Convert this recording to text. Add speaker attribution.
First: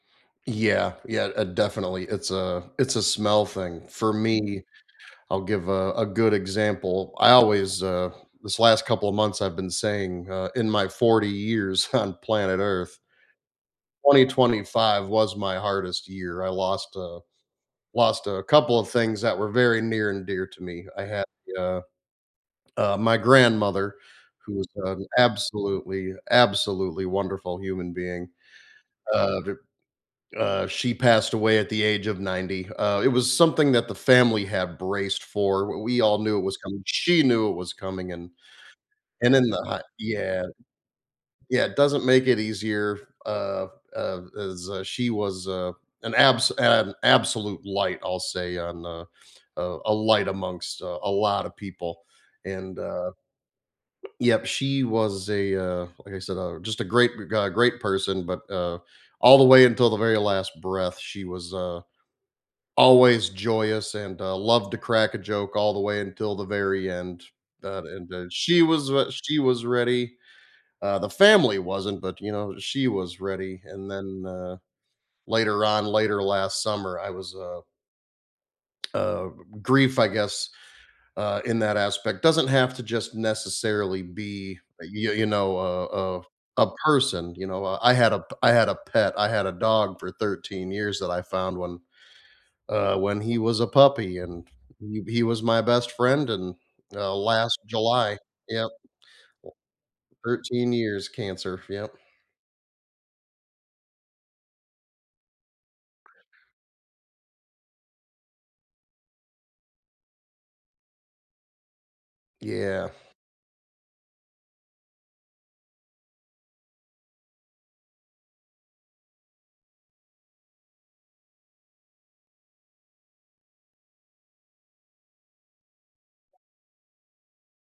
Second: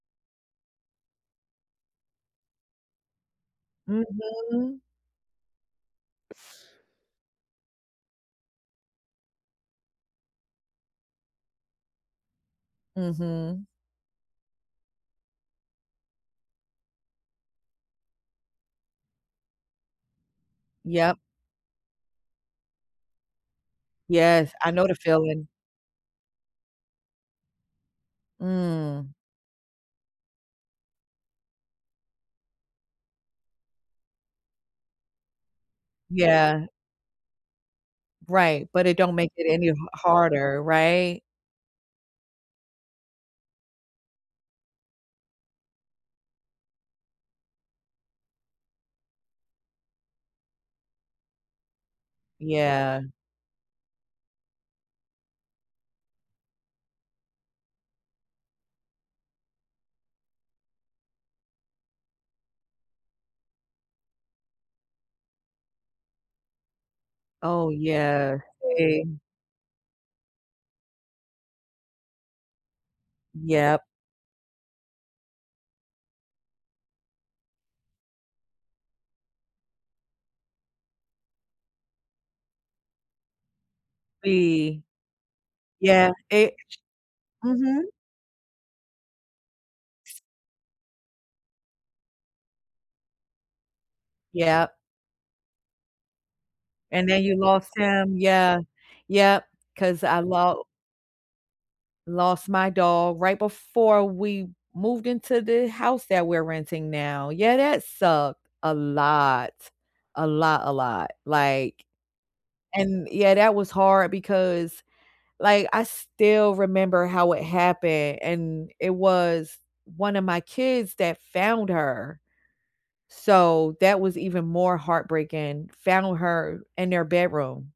Speaker 1: Yeah, yeah, uh, definitely. It's a it's a smell thing. For me,
Speaker 2: Mhm.
Speaker 1: I'll give a a good example, I always, uh This last couple of months, I've been saying, uh, in my 40 years on planet Earth
Speaker 2: Mhm.
Speaker 1: 2025 was my hardest year. I lost a lost a couple of things that were very near and dear to me, I
Speaker 2: Yep.
Speaker 1: had, uh Uh, my grandmother,
Speaker 2: Yes.
Speaker 1: who was
Speaker 2: I know the
Speaker 1: an
Speaker 2: feeling.
Speaker 1: absolutely, absolutely wonderful human being,
Speaker 2: Mm.
Speaker 1: uh, v uh, she passed away at the age of 90. Uh, it was something that the family had braced for, we we all knew it was
Speaker 2: Yeah.
Speaker 1: coming, she knew it was coming, and
Speaker 2: Right, but it don't make
Speaker 1: and in
Speaker 2: it
Speaker 1: the
Speaker 2: any ha
Speaker 1: hot Yeah.
Speaker 2: harder. Right?
Speaker 1: Yeah, doesn't make it easier f uh, p uh, as, uh, she was, uh, an abs an absolute light, I'll say, on a uh, a light amongst, uh, a lot of people, and,
Speaker 2: Yeah.
Speaker 1: uh Yep, she was a, uh, like, I said, uh, just a great ga ga great person, but, uh, all the way until the very last breath, she was, uh, always, joyous, and, uh, loved to crack a joke all the way until the very end.
Speaker 2: Oh,
Speaker 1: That and, uh,
Speaker 2: yeah.
Speaker 1: she was wha
Speaker 2: Same.
Speaker 1: she was ready, uh, the family wasn't, but, you know, she was ready, and
Speaker 2: Yep.
Speaker 1: then, uh, later on, later last summer, I was, uh Uh, g g grief, I guess, uh, in that aspect, doesn't have to just necessarily be,
Speaker 2: Be
Speaker 1: uh, y y you know, a
Speaker 2: Yeah.
Speaker 1: a
Speaker 2: It
Speaker 1: a person, you know? I
Speaker 2: Mhm.
Speaker 1: I had a p I had a pet, I had a dog for 13 years that I found, when, uh, when he was a puppy, and
Speaker 2: Yep.
Speaker 1: he he was my best friend, and,
Speaker 2: And
Speaker 1: uh,
Speaker 2: then you
Speaker 1: last
Speaker 2: lost him.
Speaker 1: July
Speaker 2: Yeah.
Speaker 1: Yep.
Speaker 2: Yep. 'Cause I los
Speaker 1: 13 years cancer. Yep.
Speaker 2: lost my dog right before we moved into the house that we're renting now. Yeah, that sucked, a lot. A lot, a lot, like
Speaker 1: Yeah.
Speaker 2: And yeah, that was hard because, like, I still remember how it happened, and it was one of my kids that found her, so that was even more heartbreaking, found her in their bedroom.